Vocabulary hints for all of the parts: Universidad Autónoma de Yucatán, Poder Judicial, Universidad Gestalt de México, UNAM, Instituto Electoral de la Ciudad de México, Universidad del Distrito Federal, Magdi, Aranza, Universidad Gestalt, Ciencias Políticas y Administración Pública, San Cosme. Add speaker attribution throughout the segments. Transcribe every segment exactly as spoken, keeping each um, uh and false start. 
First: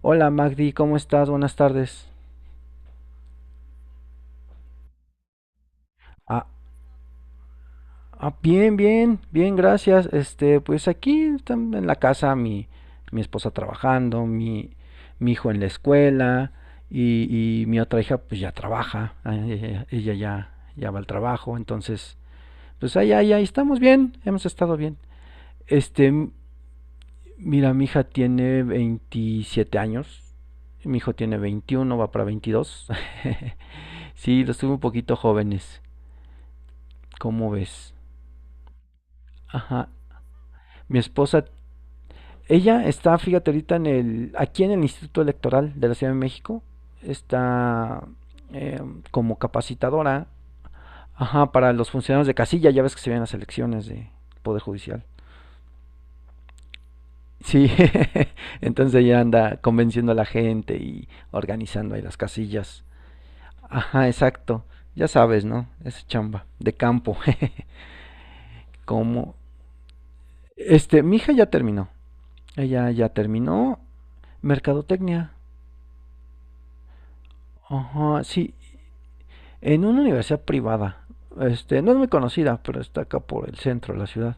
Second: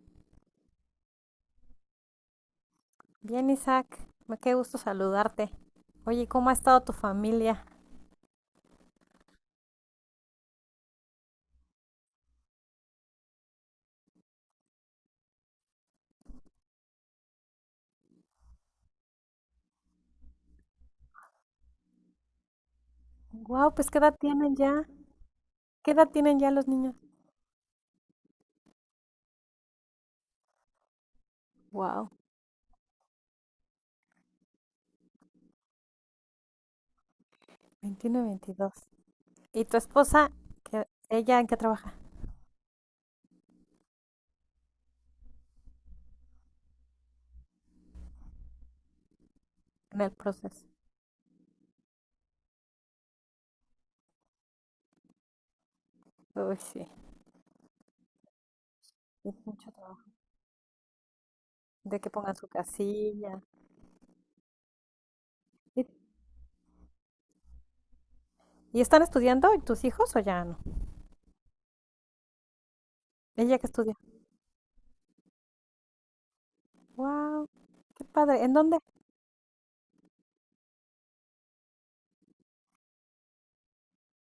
Speaker 1: Hola Magdi, ¿cómo estás? Buenas tardes.
Speaker 2: Bien, Isaac, me qué gusto saludarte. Oye,
Speaker 1: Ah,
Speaker 2: ¿cómo ha estado tu familia?
Speaker 1: ah, bien, bien, bien, gracias. Este, pues aquí están en la casa mi, mi esposa trabajando, mi, mi hijo en la escuela y, y mi otra hija pues ya trabaja, ah, ella, ella ya, ya va al trabajo, entonces pues ahí, ahí, ahí
Speaker 2: Wow,
Speaker 1: estamos
Speaker 2: pues ¿qué
Speaker 1: bien,
Speaker 2: edad
Speaker 1: hemos
Speaker 2: tienen
Speaker 1: estado
Speaker 2: ya?
Speaker 1: bien.
Speaker 2: ¿Qué
Speaker 1: Este,
Speaker 2: edad
Speaker 1: m-
Speaker 2: tienen ya los niños?
Speaker 1: Mira, mi hija tiene veintisiete años, mi hijo tiene veintiuno, va
Speaker 2: Wow,
Speaker 1: para veintidós. Sí, los tuve un poquito jóvenes. ¿Cómo ves?
Speaker 2: veintiuno, y veintidós. ¿Y tu
Speaker 1: Ajá.
Speaker 2: esposa? ¿Qué-
Speaker 1: Mi
Speaker 2: ¿Ella
Speaker 1: esposa,
Speaker 2: en qué trabaja?
Speaker 1: ella está, fíjate, ahorita en el, aquí en el Instituto Electoral de la Ciudad de México, está eh, como
Speaker 2: En el
Speaker 1: capacitadora,
Speaker 2: proceso.
Speaker 1: ajá, para los funcionarios de casilla, ya ves que se ven las elecciones de Poder Judicial.
Speaker 2: Uy, sí,
Speaker 1: Sí, entonces ella
Speaker 2: es
Speaker 1: anda
Speaker 2: mucho trabajo.
Speaker 1: convenciendo a la gente y organizando
Speaker 2: De
Speaker 1: ahí
Speaker 2: que
Speaker 1: las
Speaker 2: pongan su
Speaker 1: casillas.
Speaker 2: casilla.
Speaker 1: Ajá, exacto. Ya sabes, ¿no?
Speaker 2: ¿Y,
Speaker 1: Es chamba de campo.
Speaker 2: y están
Speaker 1: Como
Speaker 2: estudiando tus hijos o ya no?
Speaker 1: este, Mi hija ya terminó. Ella ya
Speaker 2: ¿Ella que
Speaker 1: terminó
Speaker 2: estudia?
Speaker 1: mercadotecnia.
Speaker 2: Wow, qué
Speaker 1: Ajá,
Speaker 2: padre. ¿En
Speaker 1: sí,
Speaker 2: dónde?
Speaker 1: en una universidad privada. Este, no es muy conocida, pero está acá por el centro de la ciudad.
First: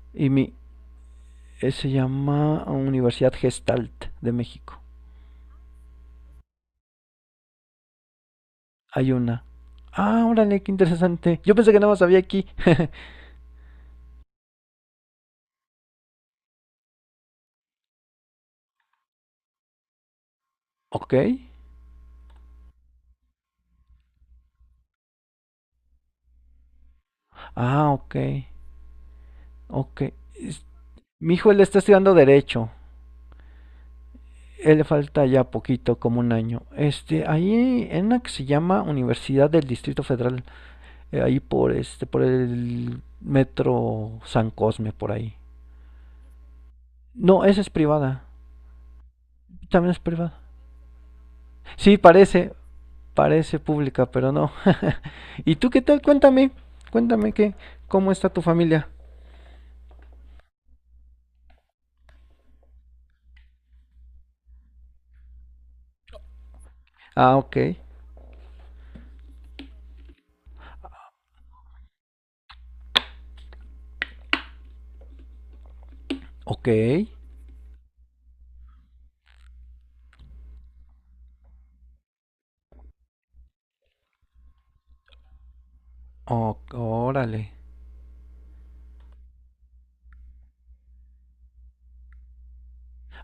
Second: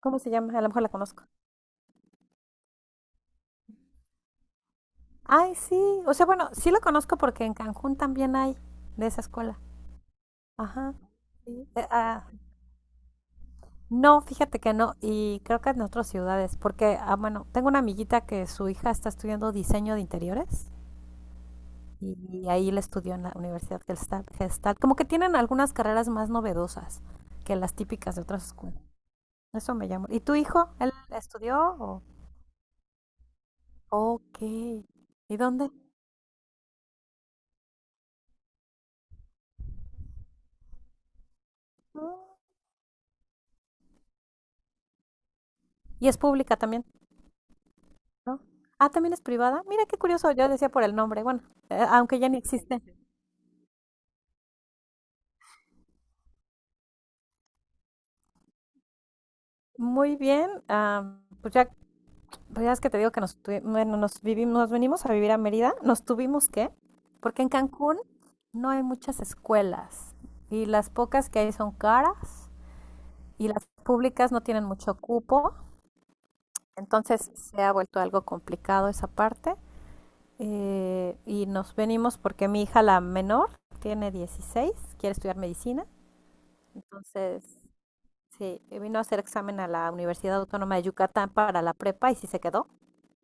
Speaker 2: ¿Cómo
Speaker 1: Y
Speaker 2: se
Speaker 1: mi
Speaker 2: llama? A lo mejor la conozco.
Speaker 1: eh, Se llama Universidad Gestalt de México.
Speaker 2: Ay, sí. O sea, bueno, sí la conozco porque en Cancún también hay de
Speaker 1: Hay
Speaker 2: esa
Speaker 1: una.
Speaker 2: escuela.
Speaker 1: Ah, órale, qué
Speaker 2: Ajá.
Speaker 1: interesante. Yo
Speaker 2: Sí,
Speaker 1: pensé que
Speaker 2: eh,
Speaker 1: nada más había
Speaker 2: ah,
Speaker 1: aquí.
Speaker 2: no, fíjate que no, y creo que en otras ciudades, porque, ah, bueno, tengo una amiguita que su hija está estudiando diseño de interiores
Speaker 1: Ok.
Speaker 2: y ahí la estudió en la Universidad Gestalt, Gestalt. Como que tienen algunas carreras más novedosas que las
Speaker 1: Ah,
Speaker 2: típicas
Speaker 1: ok.
Speaker 2: de otras escuelas. Eso me
Speaker 1: Ok.
Speaker 2: llama. ¿Y tu
Speaker 1: Es-
Speaker 2: hijo? ¿Él
Speaker 1: Mi hijo
Speaker 2: estudió?
Speaker 1: él está
Speaker 2: O...
Speaker 1: estudiando derecho.
Speaker 2: Ok.
Speaker 1: Él le falta
Speaker 2: ¿Y
Speaker 1: ya
Speaker 2: dónde?
Speaker 1: poquito, como un año. Este, ahí en una que se llama Universidad del Distrito Federal. Eh, ahí por este, por el metro San Cosme, por ahí.
Speaker 2: Y es pública también,
Speaker 1: No, esa es privada.
Speaker 2: ¿no? Ah, también es privada. Mira
Speaker 1: También
Speaker 2: qué
Speaker 1: es
Speaker 2: curioso,
Speaker 1: privada.
Speaker 2: yo decía por el nombre, bueno, eh,
Speaker 1: Sí,
Speaker 2: aunque ya ni
Speaker 1: parece,
Speaker 2: existe.
Speaker 1: parece pública, pero no. ¿Y tú qué tal? Cuéntame, cuéntame qué, cómo está tu familia.
Speaker 2: Muy bien, ah, pues ya Pues ya es que te digo que nos, tuvi- bueno, nos, vivimos, nos venimos a vivir a Mérida, nos tuvimos que,
Speaker 1: Ah,
Speaker 2: porque en
Speaker 1: ok,
Speaker 2: Cancún no hay muchas escuelas y las pocas que hay son caras y las públicas no tienen mucho cupo,
Speaker 1: ok,
Speaker 2: entonces se ha vuelto algo complicado esa parte. Eh, y nos venimos porque mi hija la menor tiene dieciséis, quiere estudiar medicina,
Speaker 1: o-
Speaker 2: entonces
Speaker 1: órale.
Speaker 2: sí, vino a hacer examen a la Universidad Autónoma de Yucatán para la prepa y sí se quedó.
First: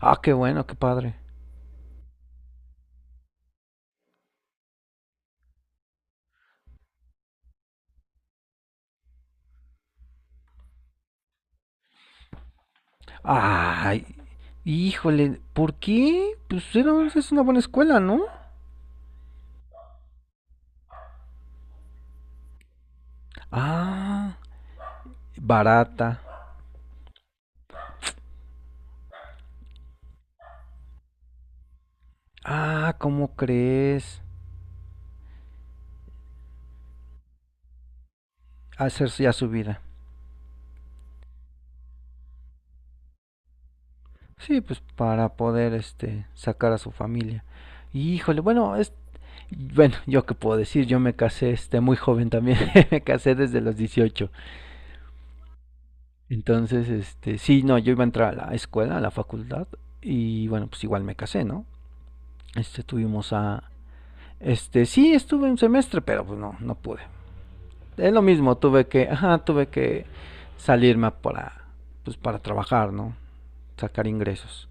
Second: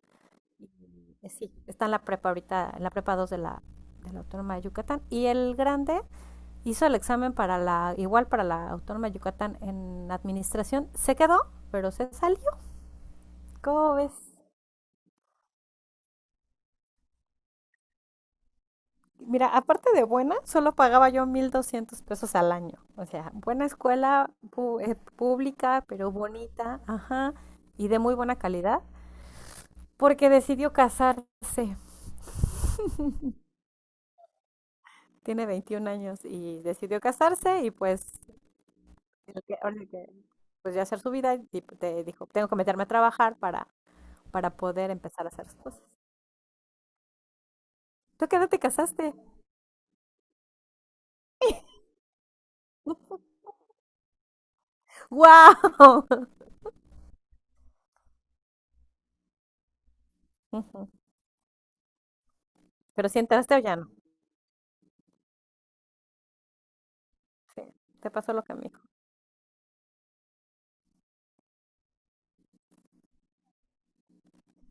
Speaker 1: Ah, qué bueno, qué padre.
Speaker 2: Eh, Sí, está en la prepa ahorita, en la prepa dos de la, de la Autónoma de Yucatán. Y el grande hizo el examen para la, igual para la Autónoma de Yucatán en administración. Se quedó, pero se salió. ¿Cómo
Speaker 1: Ay,
Speaker 2: ves?
Speaker 1: híjole, ¿por qué? Pues era, es una buena escuela, ¿no?
Speaker 2: Mira, aparte de buena, solo pagaba yo mil doscientos pesos al año. O sea, buena escuela
Speaker 1: Ah,
Speaker 2: pu- eh, pública,
Speaker 1: barata.
Speaker 2: pero bonita, ajá, y de muy buena calidad, porque decidió casarse.
Speaker 1: Ah, ¿cómo crees?
Speaker 2: Tiene veintiún años y decidió casarse y pues
Speaker 1: Hacer ya
Speaker 2: Lo
Speaker 1: su
Speaker 2: que- o
Speaker 1: vida.
Speaker 2: lo que, pues ya hacer su vida y p- te dijo, tengo que meterme a trabajar para, para
Speaker 1: Sí, pues
Speaker 2: poder empezar
Speaker 1: para
Speaker 2: a hacer sus
Speaker 1: poder
Speaker 2: cosas.
Speaker 1: este sacar a su familia. Y,
Speaker 2: ¿Tú qué
Speaker 1: Híjole,
Speaker 2: edad te
Speaker 1: bueno, es
Speaker 2: casaste?
Speaker 1: bueno, yo qué puedo decir, yo me casé este muy joven también. Me casé desde los dieciocho.
Speaker 2: ¡Wow!
Speaker 1: Entonces, este, sí, no, yo iba a entrar a la escuela, a la facultad y bueno, pues igual me casé, ¿no? Este
Speaker 2: Pero si
Speaker 1: tuvimos
Speaker 2: entraste o
Speaker 1: a
Speaker 2: ya no.
Speaker 1: este, sí, estuve un semestre, pero pues no, no pude.
Speaker 2: Sí, te
Speaker 1: Es lo
Speaker 2: pasó lo que a
Speaker 1: mismo,
Speaker 2: mí.
Speaker 1: tuve que, ajá, tuve que salirme para pues para trabajar, ¿no? Sacar ingresos.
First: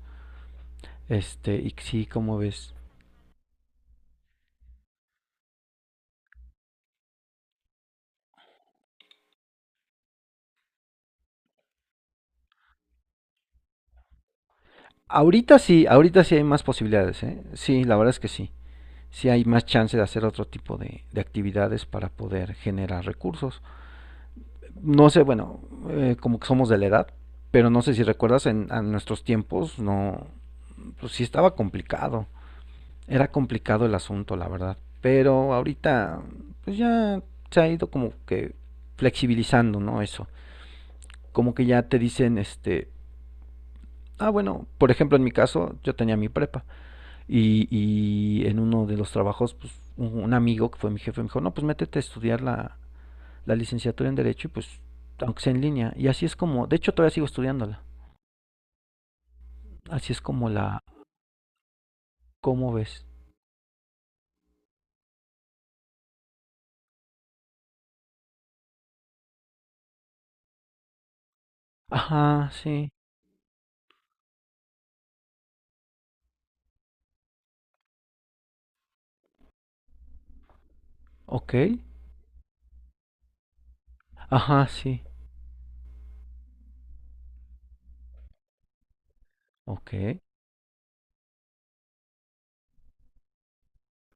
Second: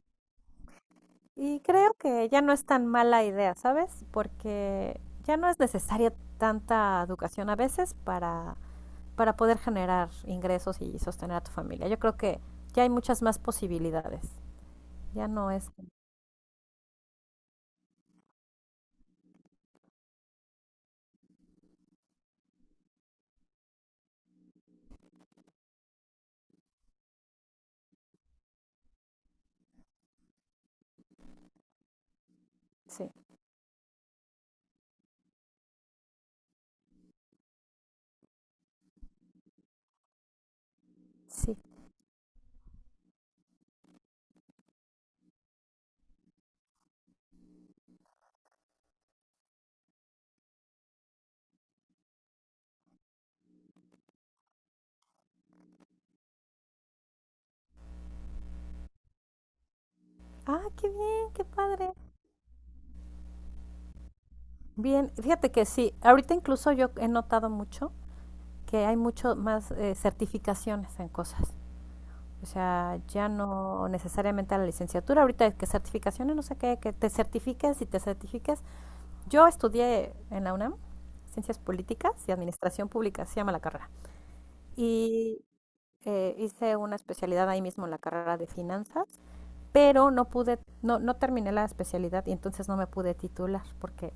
Speaker 1: Este,
Speaker 2: Y
Speaker 1: y
Speaker 2: creo
Speaker 1: sí,
Speaker 2: que
Speaker 1: ¿como
Speaker 2: ya no es
Speaker 1: ves?
Speaker 2: tan mala idea, ¿sabes? Porque ya no es necesaria tanta educación a veces para, para poder generar ingresos y sostener a tu familia. Yo creo que ya hay muchas más posibilidades. Ya no
Speaker 1: Ahorita
Speaker 2: es...
Speaker 1: sí, ahorita sí hay más posibilidades, ¿eh? Sí, la verdad es que sí. Sí hay más chance de hacer otro tipo de, de actividades para poder generar recursos. No sé, bueno, eh, como que somos de la edad, pero no sé si recuerdas, en, en nuestros tiempos no, pues sí estaba complicado.
Speaker 2: Sí,
Speaker 1: Era complicado el asunto, la verdad. Pero ahorita, pues ya se ha ido como que flexibilizando, ¿no? Eso. Como
Speaker 2: sí.
Speaker 1: que ya te dicen, este, ah, bueno, por ejemplo, en mi caso, yo tenía mi prepa. Y, y en uno de los trabajos, pues un, un amigo que fue mi jefe me dijo, no, pues métete a estudiar la, la licenciatura en Derecho y pues, aunque sea en línea. Y así es como, de hecho todavía sigo estudiándola. Así es como
Speaker 2: Ah,
Speaker 1: la,
Speaker 2: qué bien, qué padre.
Speaker 1: ¿Cómo ves?
Speaker 2: Bien, fíjate que sí, ahorita incluso yo he notado mucho que hay mucho más eh, certificaciones en cosas. O
Speaker 1: Ajá, sí,
Speaker 2: sea, ya no necesariamente a la licenciatura, ahorita es que certificaciones, no sé qué, que te certifiques y te certifiques. Yo estudié en la UNAM
Speaker 1: ok.
Speaker 2: Ciencias Políticas y Administración Pública, se llama la carrera.
Speaker 1: Ajá, sí,
Speaker 2: Y eh, hice una especialidad ahí mismo en la carrera de finanzas, pero
Speaker 1: ok,
Speaker 2: no pude, no, no terminé la especialidad y entonces no me pude titular porque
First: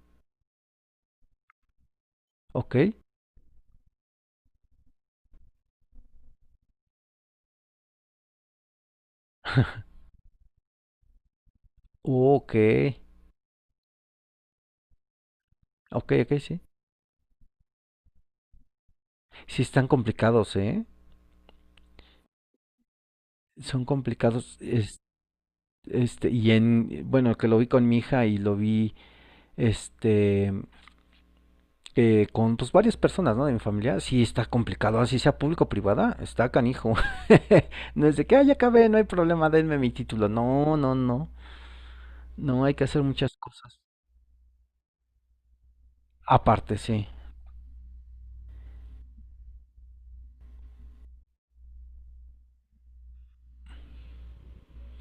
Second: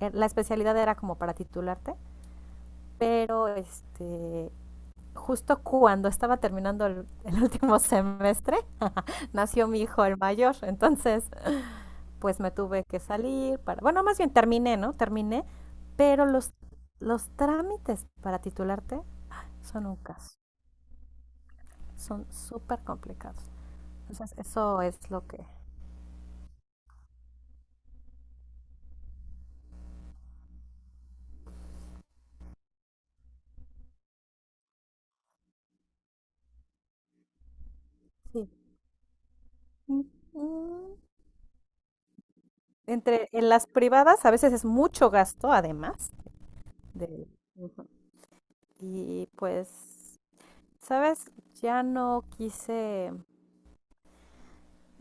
Speaker 2: eh, la especialidad era como para titularte,
Speaker 1: ok,
Speaker 2: pero este, justo cuando estaba terminando el, el último semestre, nació mi hijo el mayor, entonces pues me
Speaker 1: ok,
Speaker 2: tuve que salir para, bueno, más bien terminé, ¿no? Terminé,
Speaker 1: ok,
Speaker 2: pero
Speaker 1: ok,
Speaker 2: los,
Speaker 1: sí.
Speaker 2: los trámites para titularte
Speaker 1: Sí están
Speaker 2: son un caso,
Speaker 1: complicados, ¿eh?
Speaker 2: son súper complicados.
Speaker 1: Son
Speaker 2: Entonces
Speaker 1: complicados,
Speaker 2: eso es
Speaker 1: es-
Speaker 2: lo que...
Speaker 1: este, y en, bueno, que lo vi con mi hija y lo vi, este, eh, con pues, varias personas, ¿no? De mi familia, sí está complicado, así sea público o privada, está canijo. No es de que, ah,
Speaker 2: Sí.
Speaker 1: ya acabé, no hay problema, denme mi
Speaker 2: Ujú.
Speaker 1: título. No, no, no. No, hay que hacer
Speaker 2: Entre
Speaker 1: muchas
Speaker 2: en las
Speaker 1: cosas.
Speaker 2: privadas a veces es mucho gasto, además,
Speaker 1: Aparte, sí.
Speaker 2: de, Ujú. Y pues, ¿sabes? Ya no quise,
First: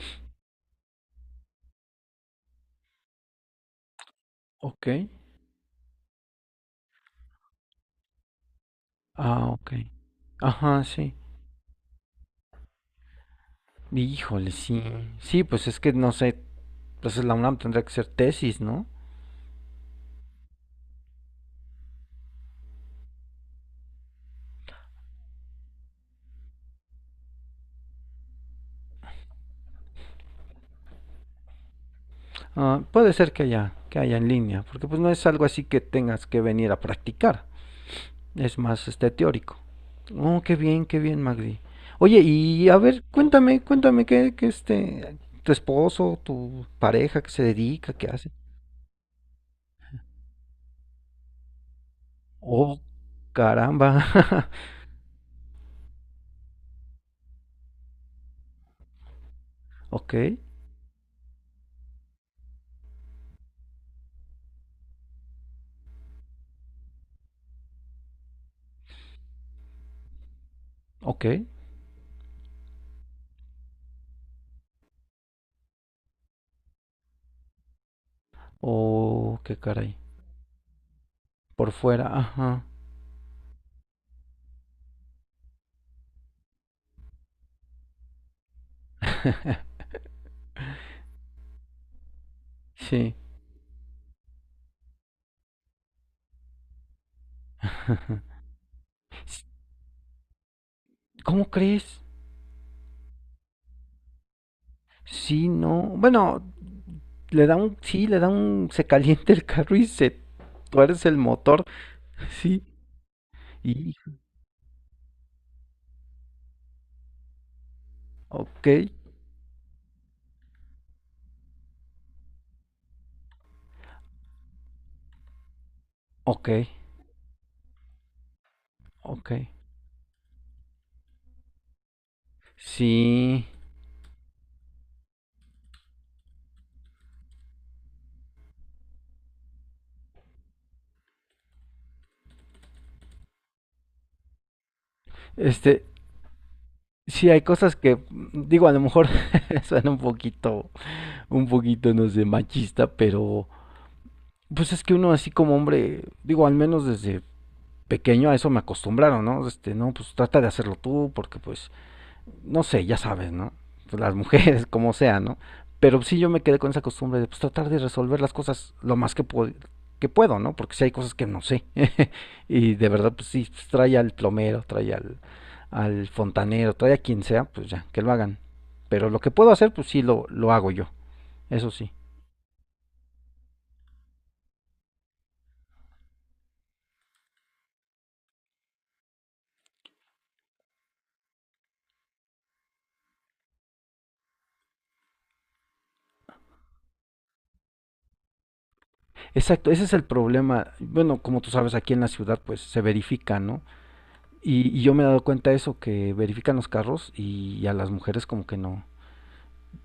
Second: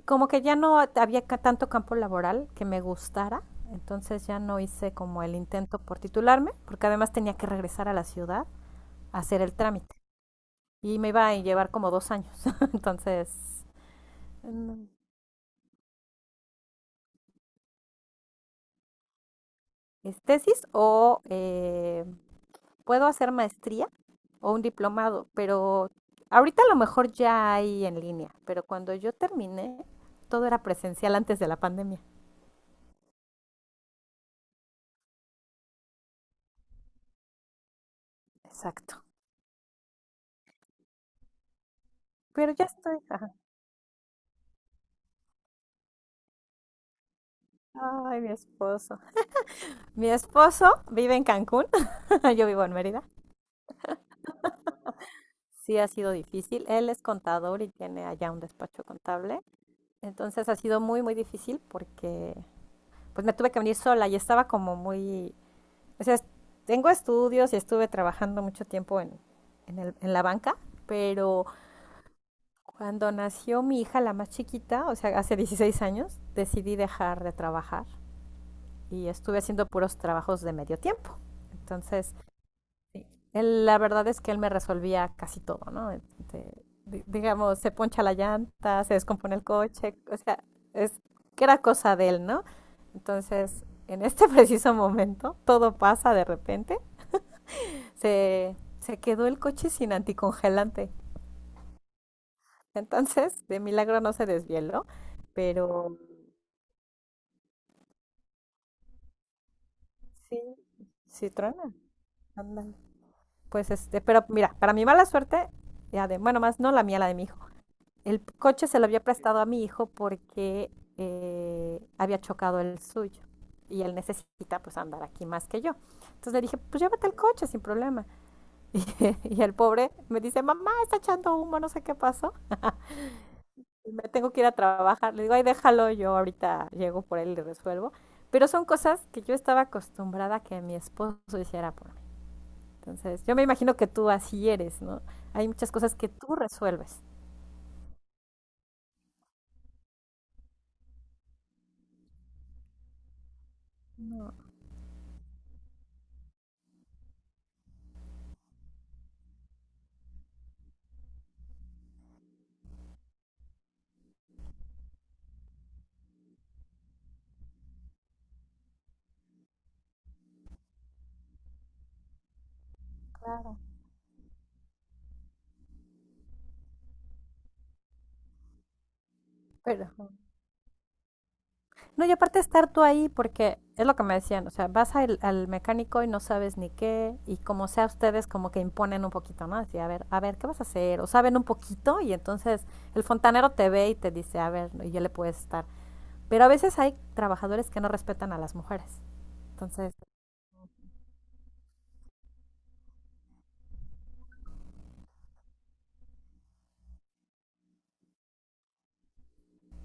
Speaker 2: como que ya no había ca- tanto campo laboral que me gustara, entonces ya no
Speaker 1: Ok.
Speaker 2: hice como el intento por titularme, porque además tenía que regresar a la ciudad a hacer
Speaker 1: Ah,
Speaker 2: el
Speaker 1: ok.
Speaker 2: trámite
Speaker 1: Ajá,
Speaker 2: y me
Speaker 1: sí.
Speaker 2: iba a llevar como dos años, entonces
Speaker 1: Híjole, sí.
Speaker 2: mm,
Speaker 1: Sí, pues es que no sé, pues la UNAM tendrá que ser tesis, ¿no?
Speaker 2: es tesis o eh, puedo hacer maestría o un diplomado, pero ahorita a lo mejor ya hay en línea, pero cuando yo terminé todo era presencial antes de la pandemia.
Speaker 1: Ah, puede ser que haya, que haya en línea, porque pues no es algo así que tengas que venir a practicar. Es más
Speaker 2: Exacto.
Speaker 1: este teórico. Oh, qué bien, qué bien, Magdi. Oye,
Speaker 2: Pero ya
Speaker 1: y a
Speaker 2: estoy.
Speaker 1: ver,
Speaker 2: Ajá.
Speaker 1: cuéntame, cuéntame qué, qué este, tu esposo, tu pareja, qué se dedica, qué
Speaker 2: Ay, mi
Speaker 1: hace.
Speaker 2: esposo. Mi esposo vive en Cancún, yo vivo en
Speaker 1: Oh,
Speaker 2: Mérida.
Speaker 1: caramba.
Speaker 2: Sí ha sido difícil. Él es contador y tiene allá un despacho contable.
Speaker 1: Ok,
Speaker 2: Entonces ha sido muy, muy difícil porque pues me tuve que venir sola y estaba como muy... o sea, es- tengo estudios y estuve trabajando mucho tiempo en, en el- en la banca,
Speaker 1: ok.
Speaker 2: pero cuando nació mi hija, la más chiquita, o sea, hace dieciséis años, decidí dejar de trabajar y estuve
Speaker 1: Oh, qué
Speaker 2: haciendo
Speaker 1: caray.
Speaker 2: puros trabajos de medio tiempo.
Speaker 1: Por
Speaker 2: Entonces,
Speaker 1: fuera, ajá.
Speaker 2: sí. Él, la verdad es que él me resolvía casi todo, ¿no? Este, di- digamos, se poncha la llanta, se descompone el coche, o sea, es que era cosa de él, ¿no?
Speaker 1: Sí.
Speaker 2: Entonces, en este preciso momento, todo pasa de repente, se, se quedó el
Speaker 1: S-
Speaker 2: coche sin anticongelante.
Speaker 1: ¿Cómo crees?
Speaker 2: Entonces, de milagro no se desvieló,
Speaker 1: Sí, no.
Speaker 2: pero
Speaker 1: Bueno, le da un, sí, le da un, se calienta el carro y se
Speaker 2: sí,
Speaker 1: tuerce el
Speaker 2: sí
Speaker 1: motor.
Speaker 2: truena,
Speaker 1: Sí.
Speaker 2: ándale. Pues
Speaker 1: Y,
Speaker 2: este, pero mira, para mi mala suerte, ya de, bueno, más no la mía, la de mi hijo. El coche
Speaker 1: ok,
Speaker 2: se lo había prestado a mi hijo porque eh, había chocado el suyo y él necesita pues andar aquí más que yo. Entonces le
Speaker 1: ok,
Speaker 2: dije, pues llévate el coche sin problema. Y,
Speaker 1: ok.
Speaker 2: y, el pobre me dice, mamá, está echando humo, no sé qué pasó.
Speaker 1: Sí,
Speaker 2: Y me tengo que ir a trabajar. Le digo, ay, déjalo, yo ahorita llego por él y le resuelvo. Pero son cosas que yo estaba acostumbrada a que mi esposo hiciera por mí. Entonces, yo me imagino que tú así eres, ¿no? Hay muchas
Speaker 1: este,
Speaker 2: cosas que tú resuelves.
Speaker 1: sí hay cosas que, mm, digo, a lo mejor suena un poquito, un poquito, no sé, machista, pero
Speaker 2: No,
Speaker 1: pues es que uno así como hombre, digo, al menos desde pequeño a eso me acostumbraron, ¿no? Este, no, pues trata de hacerlo tú, porque pues, no sé, ya sabes, ¿no? Pues, las mujeres, como sea, ¿no? Pero sí yo me quedé con esa costumbre de pues tratar de resolver las cosas lo más que puedo, que puedo, ¿no? Porque sí hay cosas que no sé. Y de verdad, pues sí,
Speaker 2: claro.
Speaker 1: pues, trae al plomero, trae al, al fontanero, todavía a quien sea, pues ya, que lo hagan. Pero lo que puedo hacer,
Speaker 2: Pero
Speaker 1: pues sí, lo, lo hago yo. Eso sí.
Speaker 2: no, y aparte estar tú ahí, porque es lo que me decían, o sea, vas al, al mecánico y no sabes ni qué, y como sea ustedes como que imponen un poquito, ¿no? Así, a ver, a ver, ¿qué vas a hacer? O saben un poquito y entonces el fontanero te ve y te dice, a ver, y ya le puedes estar. Pero a veces hay trabajadores que no respetan a las mujeres,
Speaker 1: Exacto, ese es
Speaker 2: entonces
Speaker 1: el problema. Bueno, como tú sabes, aquí en la ciudad pues se verifica, ¿no? Y, y yo me he dado cuenta de eso, que verifican los carros y, y a las mujeres como que no.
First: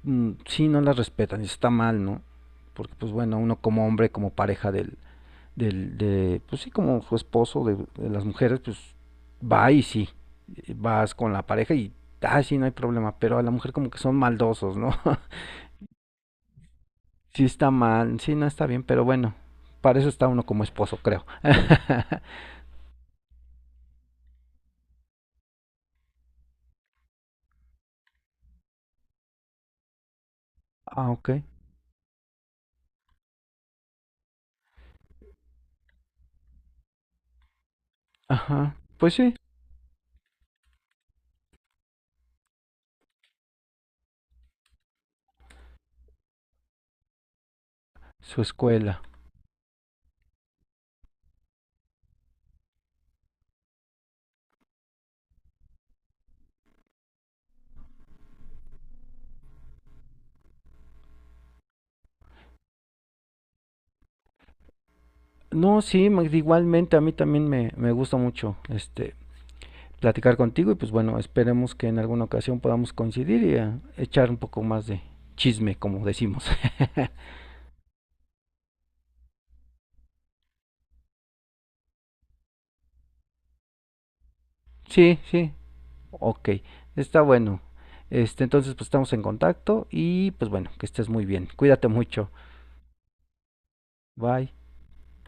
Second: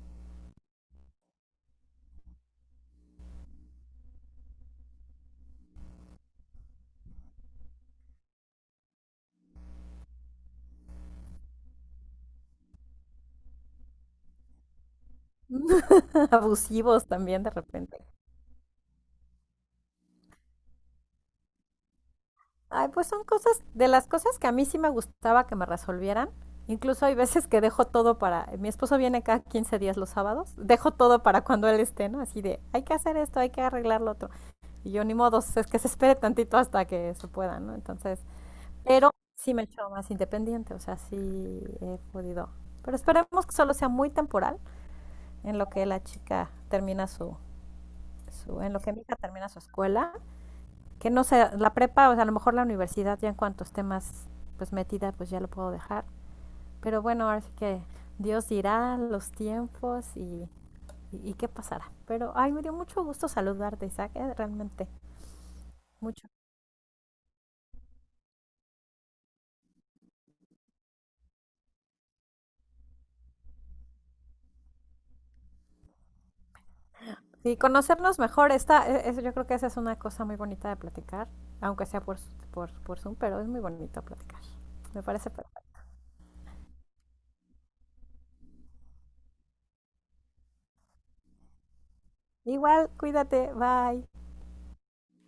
Speaker 1: mm, Sí, no las respetan, y está mal, ¿no? Porque pues bueno, uno como hombre, como pareja del, del, de, pues sí, como su esposo de, de las mujeres, pues va y sí, vas con la pareja y, ah, sí, no hay problema, pero a la mujer como que son maldosos, ¿no?
Speaker 2: abusivos también
Speaker 1: Sí
Speaker 2: de
Speaker 1: está
Speaker 2: repente.
Speaker 1: mal, sí, no está bien, pero bueno, para eso está uno como esposo, creo.
Speaker 2: Ay, pues son cosas, de las cosas que a mí sí me gustaba que me resolvieran. Incluso hay veces que dejo todo para, mi esposo viene cada quince días los sábados, dejo
Speaker 1: Ah,
Speaker 2: todo
Speaker 1: ok.
Speaker 2: para cuando él esté, ¿no? Así de, hay que hacer esto, hay que arreglar lo otro. Y yo ni modo, es que se espere tantito hasta que se pueda, ¿no? Entonces,
Speaker 1: Ajá.
Speaker 2: pero
Speaker 1: Pues sí,
Speaker 2: sí me he hecho más independiente, o sea, sí he podido. Pero esperemos que solo sea muy temporal en lo que la chica termina su,
Speaker 1: su
Speaker 2: su en lo que
Speaker 1: escuela.
Speaker 2: mi hija termina su escuela, que no sé, la prepa, o sea, a lo mejor la universidad ya en cuantos temas pues metida, pues ya lo puedo dejar. Pero bueno, ahora sí que Dios dirá los tiempos y, y, y qué pasará. Pero, ay, me dio mucho gusto saludarte, Isaac, eh, realmente,
Speaker 1: No, sí, ma-
Speaker 2: mucho.
Speaker 1: igualmente a mí también me, me gusta mucho este platicar contigo y pues bueno, esperemos que en alguna ocasión podamos coincidir y eh, echar un poco más de chisme, como decimos.
Speaker 2: Y conocernos mejor, está, eso yo creo que esa es una cosa muy bonita de platicar, aunque sea por, por, por Zoom, pero es muy bonito platicar. Me
Speaker 1: Sí,
Speaker 2: parece
Speaker 1: sí.
Speaker 2: perfecto.
Speaker 1: Ok, está bueno. Este, entonces pues estamos en contacto y pues bueno, que estés muy bien. Cuídate mucho.
Speaker 2: Igual, cuídate, bye.
Speaker 1: Bye.